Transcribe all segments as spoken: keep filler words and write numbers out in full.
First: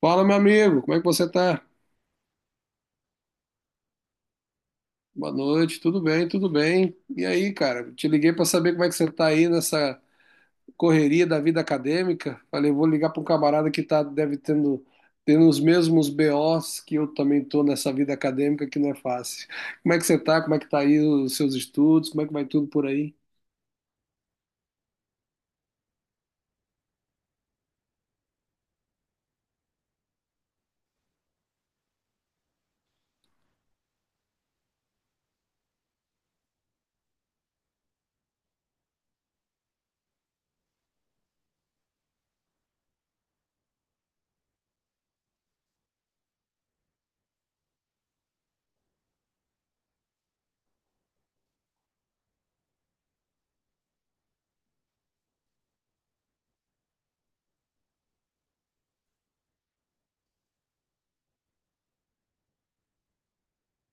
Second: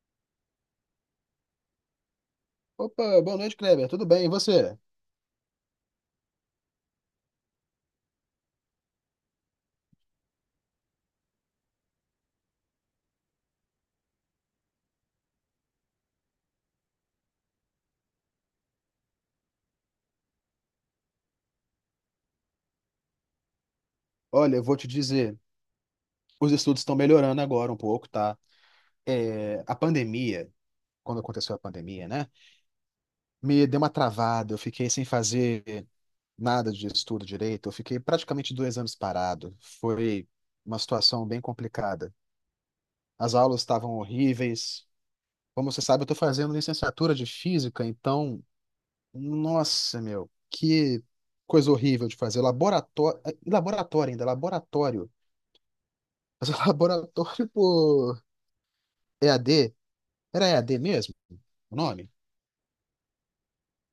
Fala, meu amigo, como é que você tá? Opa, boa noite, Kleber. Tudo bem? E você? Boa noite, tudo bem, tudo bem. E aí, cara, te liguei para saber como é que você tá aí nessa correria da vida acadêmica. Falei, vou ligar para um camarada que tá, deve tendo, tendo os mesmos B Os que eu também tô nessa vida acadêmica que não é fácil. Como é que você tá? Como é que tá aí os seus estudos? Como é que vai tudo por aí? Olha, eu vou te dizer, os estudos estão melhorando agora um pouco, tá? É, a pandemia, quando aconteceu a pandemia, né? Me deu uma travada, eu fiquei sem fazer nada de estudo direito, eu fiquei praticamente dois anos parado. Foi uma situação bem complicada. As aulas estavam horríveis. Como você sabe, eu estou fazendo licenciatura de física, então, nossa, meu, que coisa horrível de fazer. Laboratório, eh, laboratório ainda, laboratório. Mas o laboratório por E A D, era E A D mesmo o nome?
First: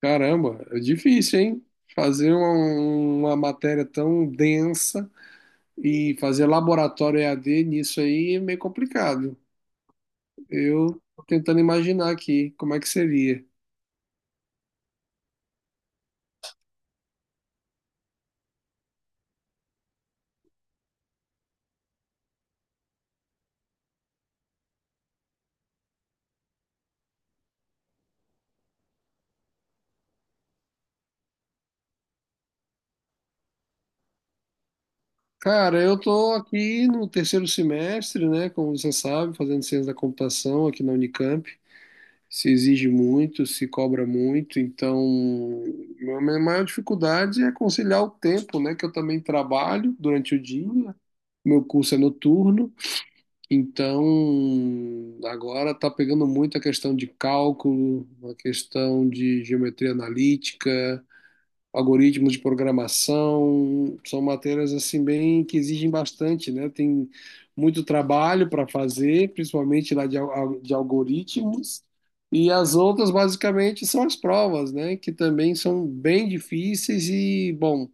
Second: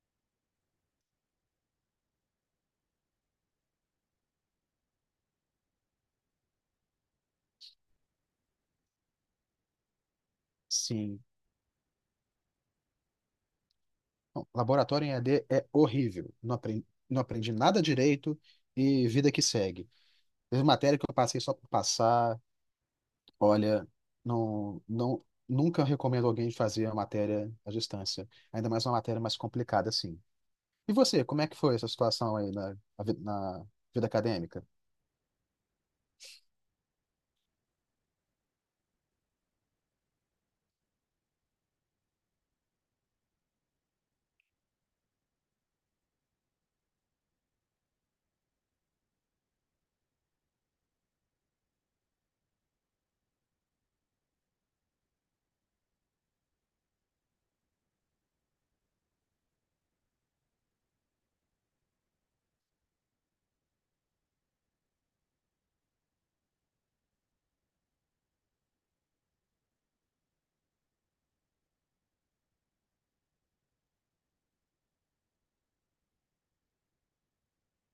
Caramba, é difícil, hein? Fazer uma, uma matéria tão densa e fazer laboratório e EAD nisso aí é meio complicado. Eu Sim. tô tentando imaginar aqui como é que seria. Não, laboratório em E A D é horrível. Não aprendi, não aprendi nada direito e vida que segue. Teve matéria que eu passei só por passar. Olha, não, não, nunca recomendo alguém fazer a matéria à distância. Ainda mais uma matéria mais complicada assim. E você, como é que foi essa situação aí na, na vida acadêmica? Cara, eu tô aqui no terceiro semestre, né? Como você sabe, fazendo ciência da computação aqui na Unicamp. Se exige muito, se cobra muito, então a minha maior dificuldade é conciliar o tempo, né? Que eu também trabalho durante o dia. Meu curso é noturno, então agora está pegando muito a questão de cálculo, a questão de geometria analítica, algoritmos de programação, são matérias assim bem que exigem bastante, né? Tem muito trabalho para fazer, principalmente lá de, al- de algoritmos, e as outras basicamente são as provas, né? Que também são bem difíceis e, bom,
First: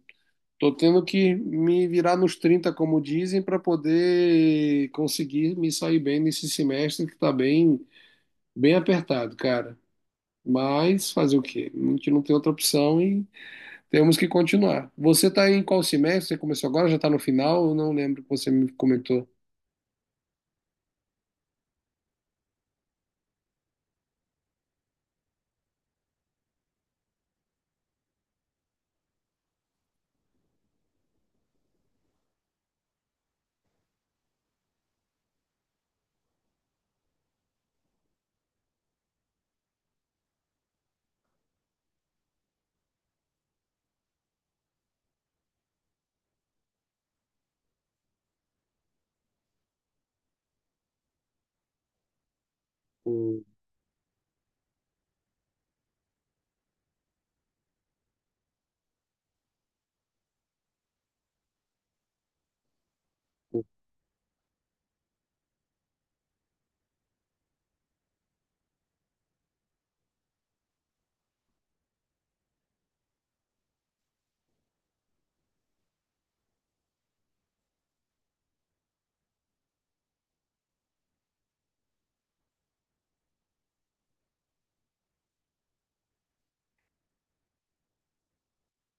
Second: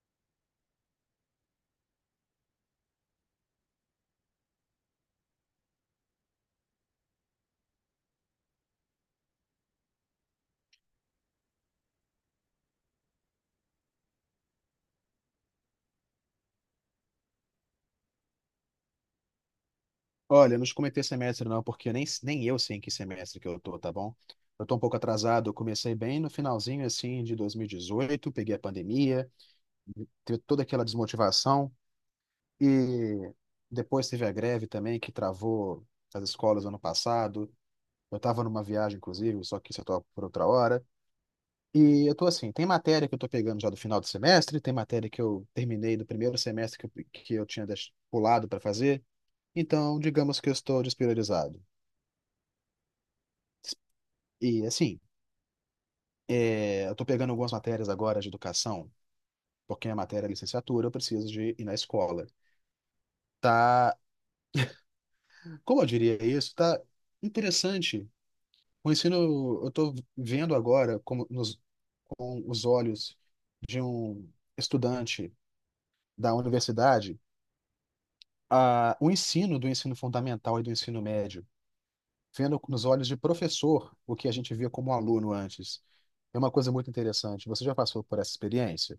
tô tendo que me virar nos trinta, como dizem, para poder conseguir me sair bem nesse semestre que está bem, bem apertado, cara. Mas fazer o quê? A gente não tem outra opção e temos que continuar. Você está em qual semestre? Você começou agora? Já está no final? Eu não lembro que você me comentou. Olha, eu não te comentei semestre não, porque eu nem, nem eu sei em que semestre que eu tô, tá bom? Eu tô um pouco atrasado, eu comecei bem no finalzinho, assim, de dois mil e dezoito, peguei a pandemia, teve toda aquela desmotivação, e depois teve a greve também, que travou as escolas ano passado. Eu tava numa viagem, inclusive, só que isso eu tô por outra hora. E eu tô assim, tem matéria que eu tô pegando já do final do semestre, tem matéria que eu terminei do primeiro semestre que eu, que eu tinha deix- pulado para fazer, então digamos que eu estou despriorizado. Hum. E assim, é, eu tô pegando algumas matérias agora de educação, porque a matéria é licenciatura, eu preciso de ir na escola. Tá, como eu diria isso, tá interessante. O ensino, eu tô vendo agora como nos com os olhos de um estudante da universidade, a, o ensino do ensino fundamental e do ensino médio, vendo nos olhos de professor o que a gente via como aluno antes. É uma coisa muito interessante. Você já passou por essa experiência?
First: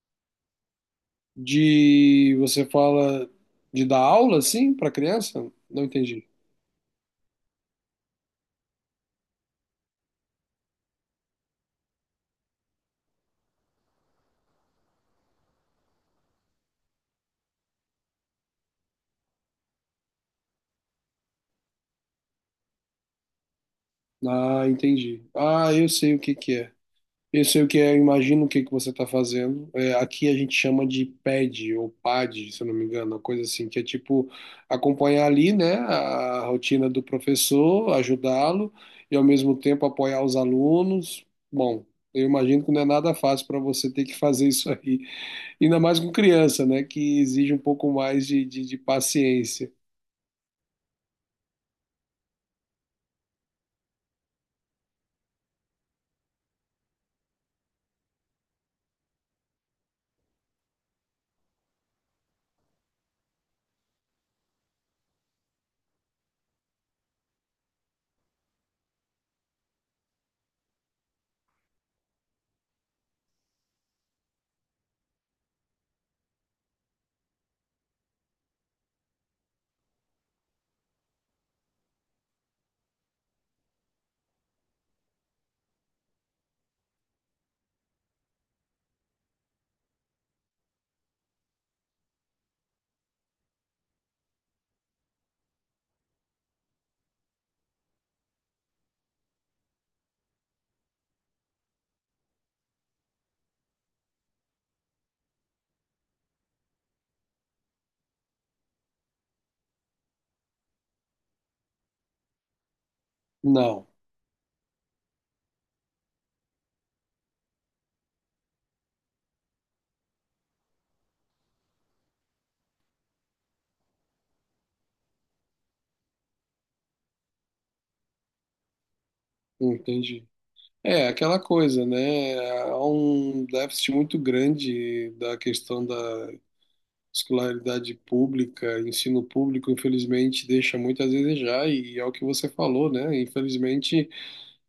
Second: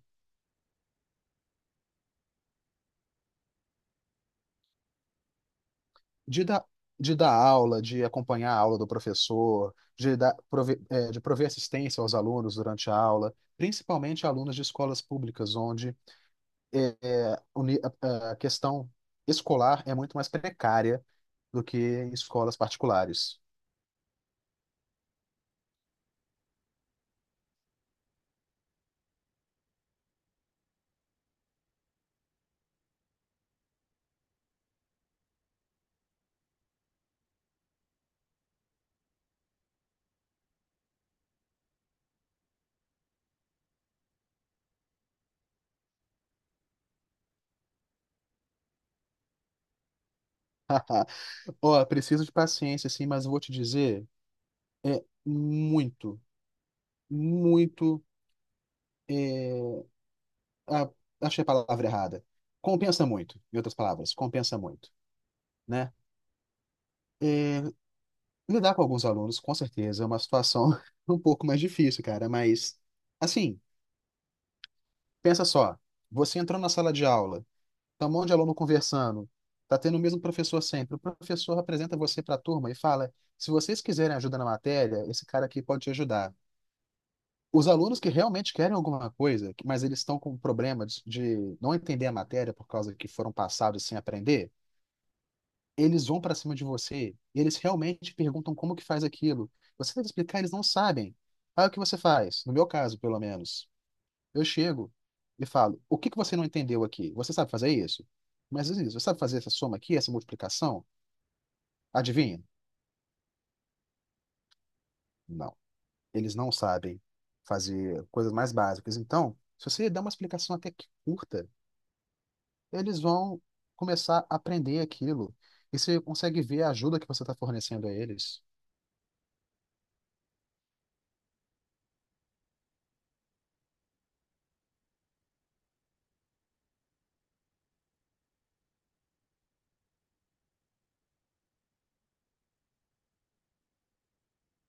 De você fala de dar aula, assim, para criança? Não entendi. de dar, de dar aula, de acompanhar a aula do professor, de dar, prove- eh, de prover assistência aos alunos durante a aula, principalmente alunos de escolas públicas, onde eh, eh, o ni- a a questão escolar é muito mais precária do que em escolas particulares. Ah, entendi. Ah, eu sei o que que é. Eu sei o que é, eu imagino o que que você está fazendo. É, aqui a gente chama de pad ou pad, se eu não me engano, uma coisa assim, que é tipo acompanhar ali, né, a rotina do professor, ajudá-lo e ao mesmo tempo apoiar os alunos. Bom, eu imagino que não é nada fácil para você ter que fazer isso aí, ainda mais com criança, né, que exige um pouco mais de, de, de paciência. Ó, preciso de paciência, sim, mas eu vou te dizer, é muito, muito, eh, ah, achei a palavra errada. Compensa muito, em outras palavras, compensa muito, né? É, Lidar com alguns alunos, com certeza, é uma situação um pouco mais difícil, cara, mas assim, pensa só, você entrou na sala de aula, tá um monte de aluno conversando, tá tendo o mesmo professor sempre, o professor apresenta você para a turma e fala: se vocês quiserem ajuda na matéria, esse cara aqui pode te ajudar. Os alunos que realmente querem alguma coisa, mas eles estão com problema de de não entender a matéria por causa que foram passados sem aprender, eles vão para cima de você, eles realmente perguntam como que faz aquilo. Você deve explicar, eles não sabem. Aí o que você faz? No meu caso, pelo menos. Eu chego e falo: o que que você não entendeu aqui? Você sabe fazer isso? Mas isso, você sabe fazer essa soma aqui, essa multiplicação? Adivinha? Não, Não. Eles não sabem fazer coisas mais básicas. Então, se você dá uma explicação até que curta, eles vão começar a aprender aquilo. E você consegue ver a ajuda que você está fornecendo a eles. entendi. É aquela coisa, né? Há um déficit muito grande da questão da escolaridade pública, ensino público, infelizmente, deixa muito a desejar, e é o que você falou, né? Infelizmente,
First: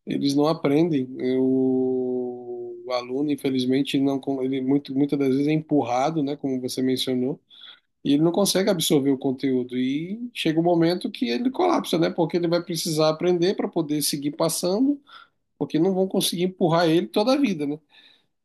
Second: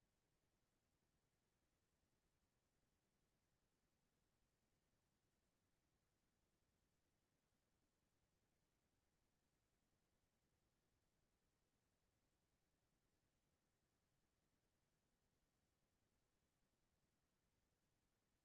eles não aprendem. O, o aluno, infelizmente, não, con- ele muito, muitas das vezes é empurrado, né? Como você mencionou, e ele não consegue absorver o conteúdo. E chega um momento que ele colapsa, né? Porque ele vai precisar aprender para poder seguir passando, porque não vão conseguir empurrar ele toda a vida, né?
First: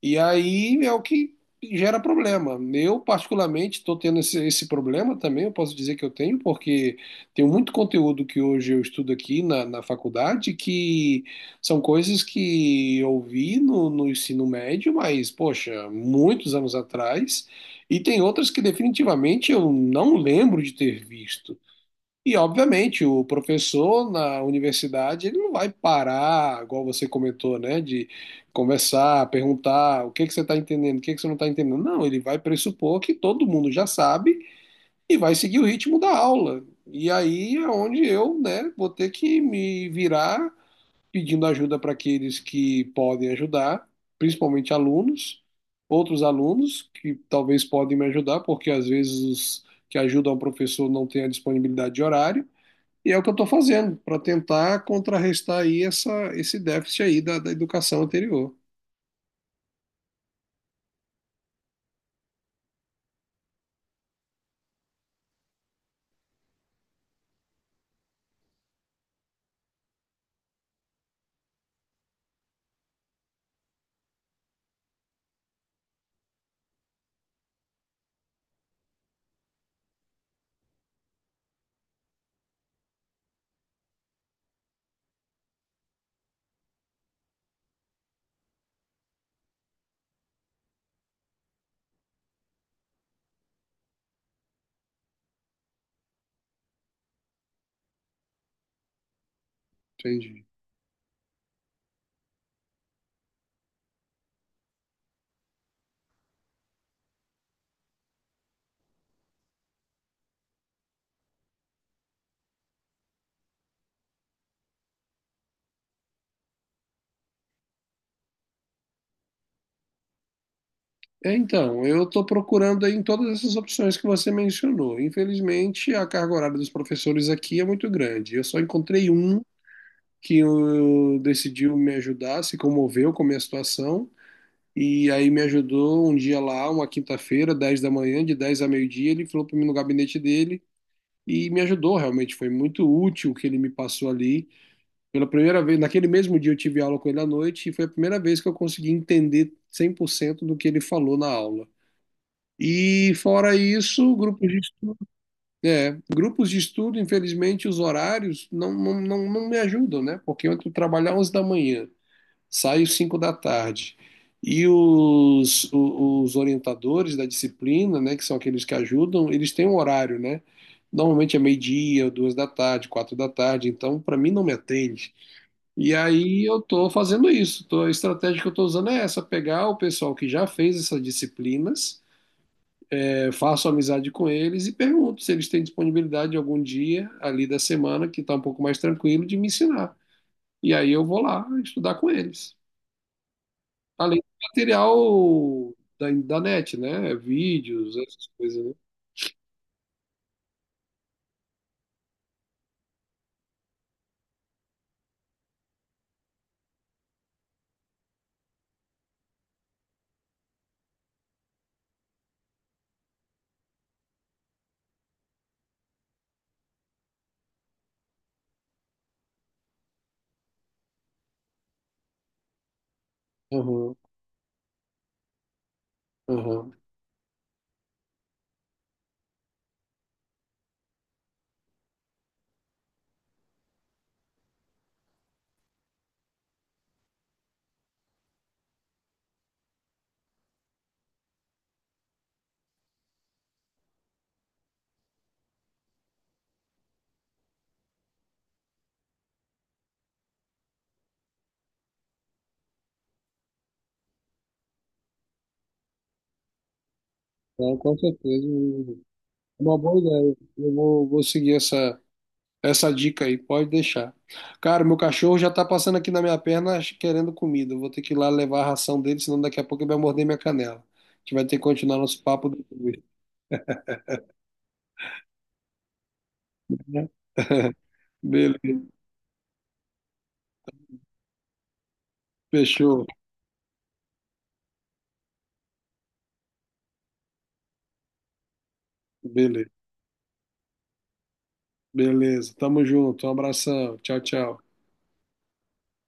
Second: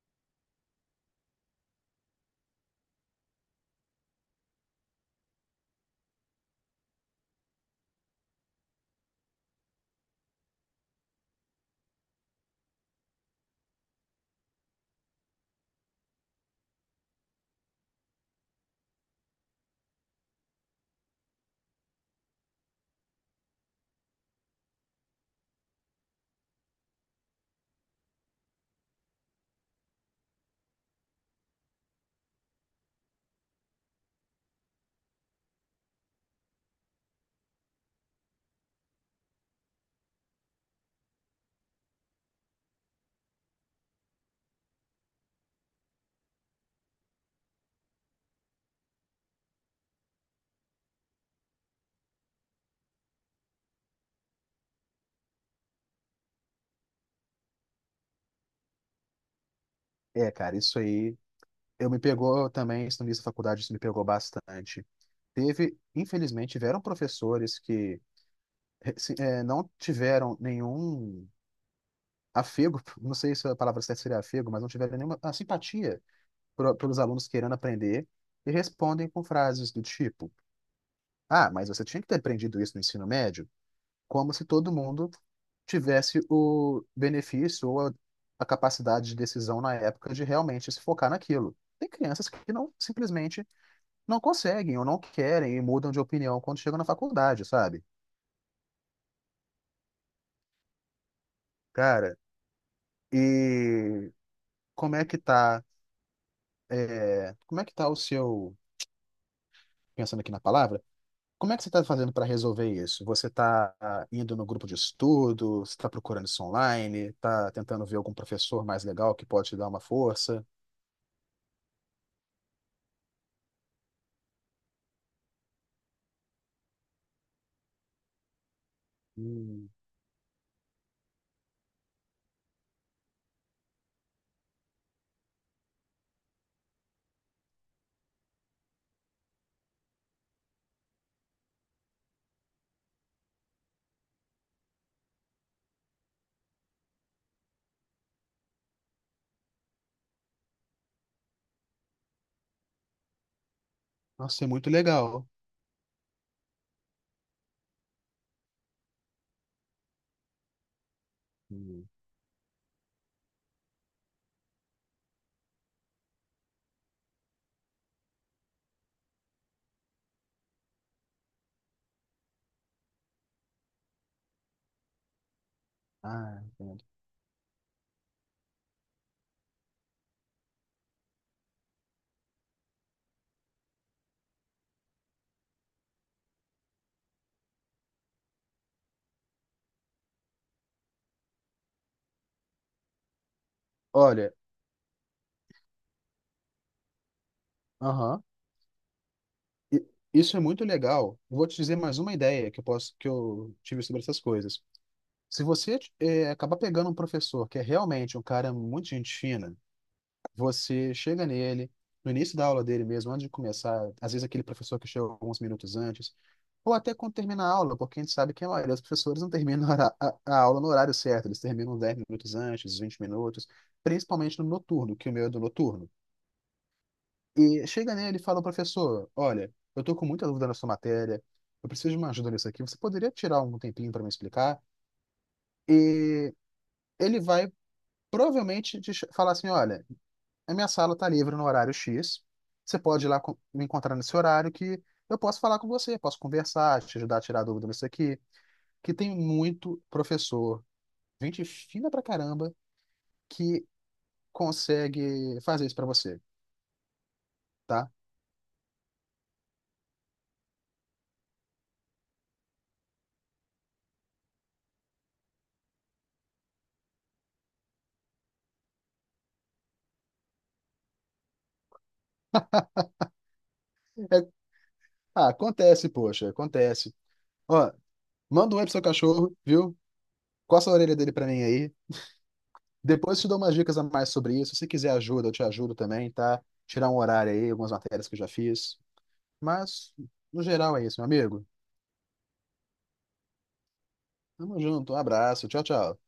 E aí é o que gera problema. Eu, particularmente, estou tendo esse, esse problema também, eu posso dizer que eu tenho, porque tem muito conteúdo que hoje eu estudo aqui na, na faculdade que são coisas que eu vi no, no ensino médio, mas, poxa, muitos anos atrás, e tem outras que definitivamente eu não lembro de ter visto. E, obviamente, o professor na universidade, ele não vai parar, igual você comentou, né, de conversar, perguntar o que que você está entendendo, o que que você não está entendendo. Não, ele vai pressupor que todo mundo já sabe e vai seguir o ritmo da aula. E aí é onde eu, né, vou ter que me virar pedindo ajuda para aqueles que podem ajudar, principalmente alunos, outros alunos que talvez podem me ajudar, porque às vezes os que ajudam o professor não têm a disponibilidade de horário. E é o que eu estou fazendo para tentar contrarrestar aí essa, esse déficit aí da, da educação anterior. É, cara, isso aí. Eu me pegou também, isso no início da faculdade, isso me pegou bastante. Teve, infelizmente, tiveram professores que eh, se- eh, não tiveram nenhum afego, não sei se a palavra certa seria afego, mas não tiveram nenhuma ah, simpatia pro- pelos alunos querendo aprender e respondem com frases do tipo: Ah, mas você tinha que ter aprendido isso no ensino médio? Como se todo mundo tivesse o benefício ou a a capacidade de decisão na época de realmente se focar naquilo. Tem crianças que não simplesmente não conseguem ou não querem e mudam de opinião quando chegam na faculdade, sabe? Entendi. Cara, e como é que tá, é, como é que tá o seu, pensando aqui na palavra, como é que você tá fazendo para resolver isso? Você tá ah, indo no grupo de estudo, você tá procurando isso online, tá tentando ver algum professor mais legal que pode te dar uma força? É, então, eu estou procurando aí em todas essas opções que você mencionou. Infelizmente, a carga horária dos professores aqui é muito grande. Eu só encontrei um Hum, que eu- decidiu me ajudar, se comoveu com a minha situação, e aí me ajudou um dia lá, uma quinta-feira, dez da manhã, de dez a meio-dia, ele falou para mim no gabinete dele e me ajudou, realmente foi muito útil o que ele me passou ali. Pela primeira vez, naquele mesmo dia eu tive aula com ele à noite e foi a primeira vez que eu consegui entender cem por cento do que ele falou na aula. E fora isso, nossa, é grupos de muito estudo, legal. é, grupos de estudo, infelizmente, os horários não, não, não, não me ajudam, né? Porque eu entro trabalhar onze da manhã, Hum, saio cinco da tarde. E os, o- os orientadores da disciplina, né, que são aqueles que ajudam, eles têm um horário, né? Normalmente é meio-dia, duas da tarde, quatro da tarde, então para mim não me atende. E ah, aí eu entendo. estou fazendo isso. Tô- a estratégia que eu estou usando é essa: pegar o pessoal que já fez essas disciplinas, é, faço amizade com eles e pergunto se eles têm disponibilidade algum dia ali da semana que está um pouco mais tranquilo de me ensinar. E aí eu vou lá estudar com eles. Além Olha, do material da, da net, né? Vídeos, aham. essas coisas, né? I- Isso é muito legal. Vou te dizer mais uma ideia que eu posso que eu tive sobre essas coisas. Se você eh, acabar pegando um professor que é realmente um cara muito gente fina, você chega nele, no início da aula dele mesmo, antes de começar, às vezes aquele professor que chega alguns minutos antes, ou até quando termina a aula, porque a gente sabe que a maioria dos professores não termina a, hora- a- a aula no horário certo, eles terminam dez minutos antes, vinte minutos, Aham, principalmente no noturno, que o meu é do noturno. aham. E chega nele e fala, professor, olha, eu tô com muita dúvida na sua matéria, eu preciso de uma ajuda nisso aqui, você poderia tirar um tempinho para me explicar? E ele vai provavelmente te ch- falar assim, olha, a minha sala está livre no horário X, você pode ir lá co- me encontrar nesse horário que eu posso falar com você, posso conversar, te ajudar a tirar dúvida nisso aqui, que tem muito professor, gente fina pra caramba, que consegue fazer isso pra você, Então, tá? com certeza. É uma boa ideia. Eu vou, vou seguir essa. Essa dica aí, pode deixar. Cara, meu cachorro já tá passando aqui na minha perna querendo comida. Eu vou ter que ir lá levar a ração dele, senão daqui a pouco ele vai morder minha canela. A gente vai ter que continuar nosso papo depois. É- ah, acontece, poxa, acontece. Ó, manda um oi pro Beleza, seu cachorro, viu? Coça a orelha dele pra mim aí. fechou. Depois te dou umas dicas a mais sobre isso. Se quiser ajuda, eu te ajudo também, tá? Tirar um horário aí, algumas matérias que eu já fiz. Beleza, Mas, no geral, é isso, meu amigo. beleza. Tamo junto. Um abração. Tchau, Tamo tchau. junto, um abraço, tchau, tchau.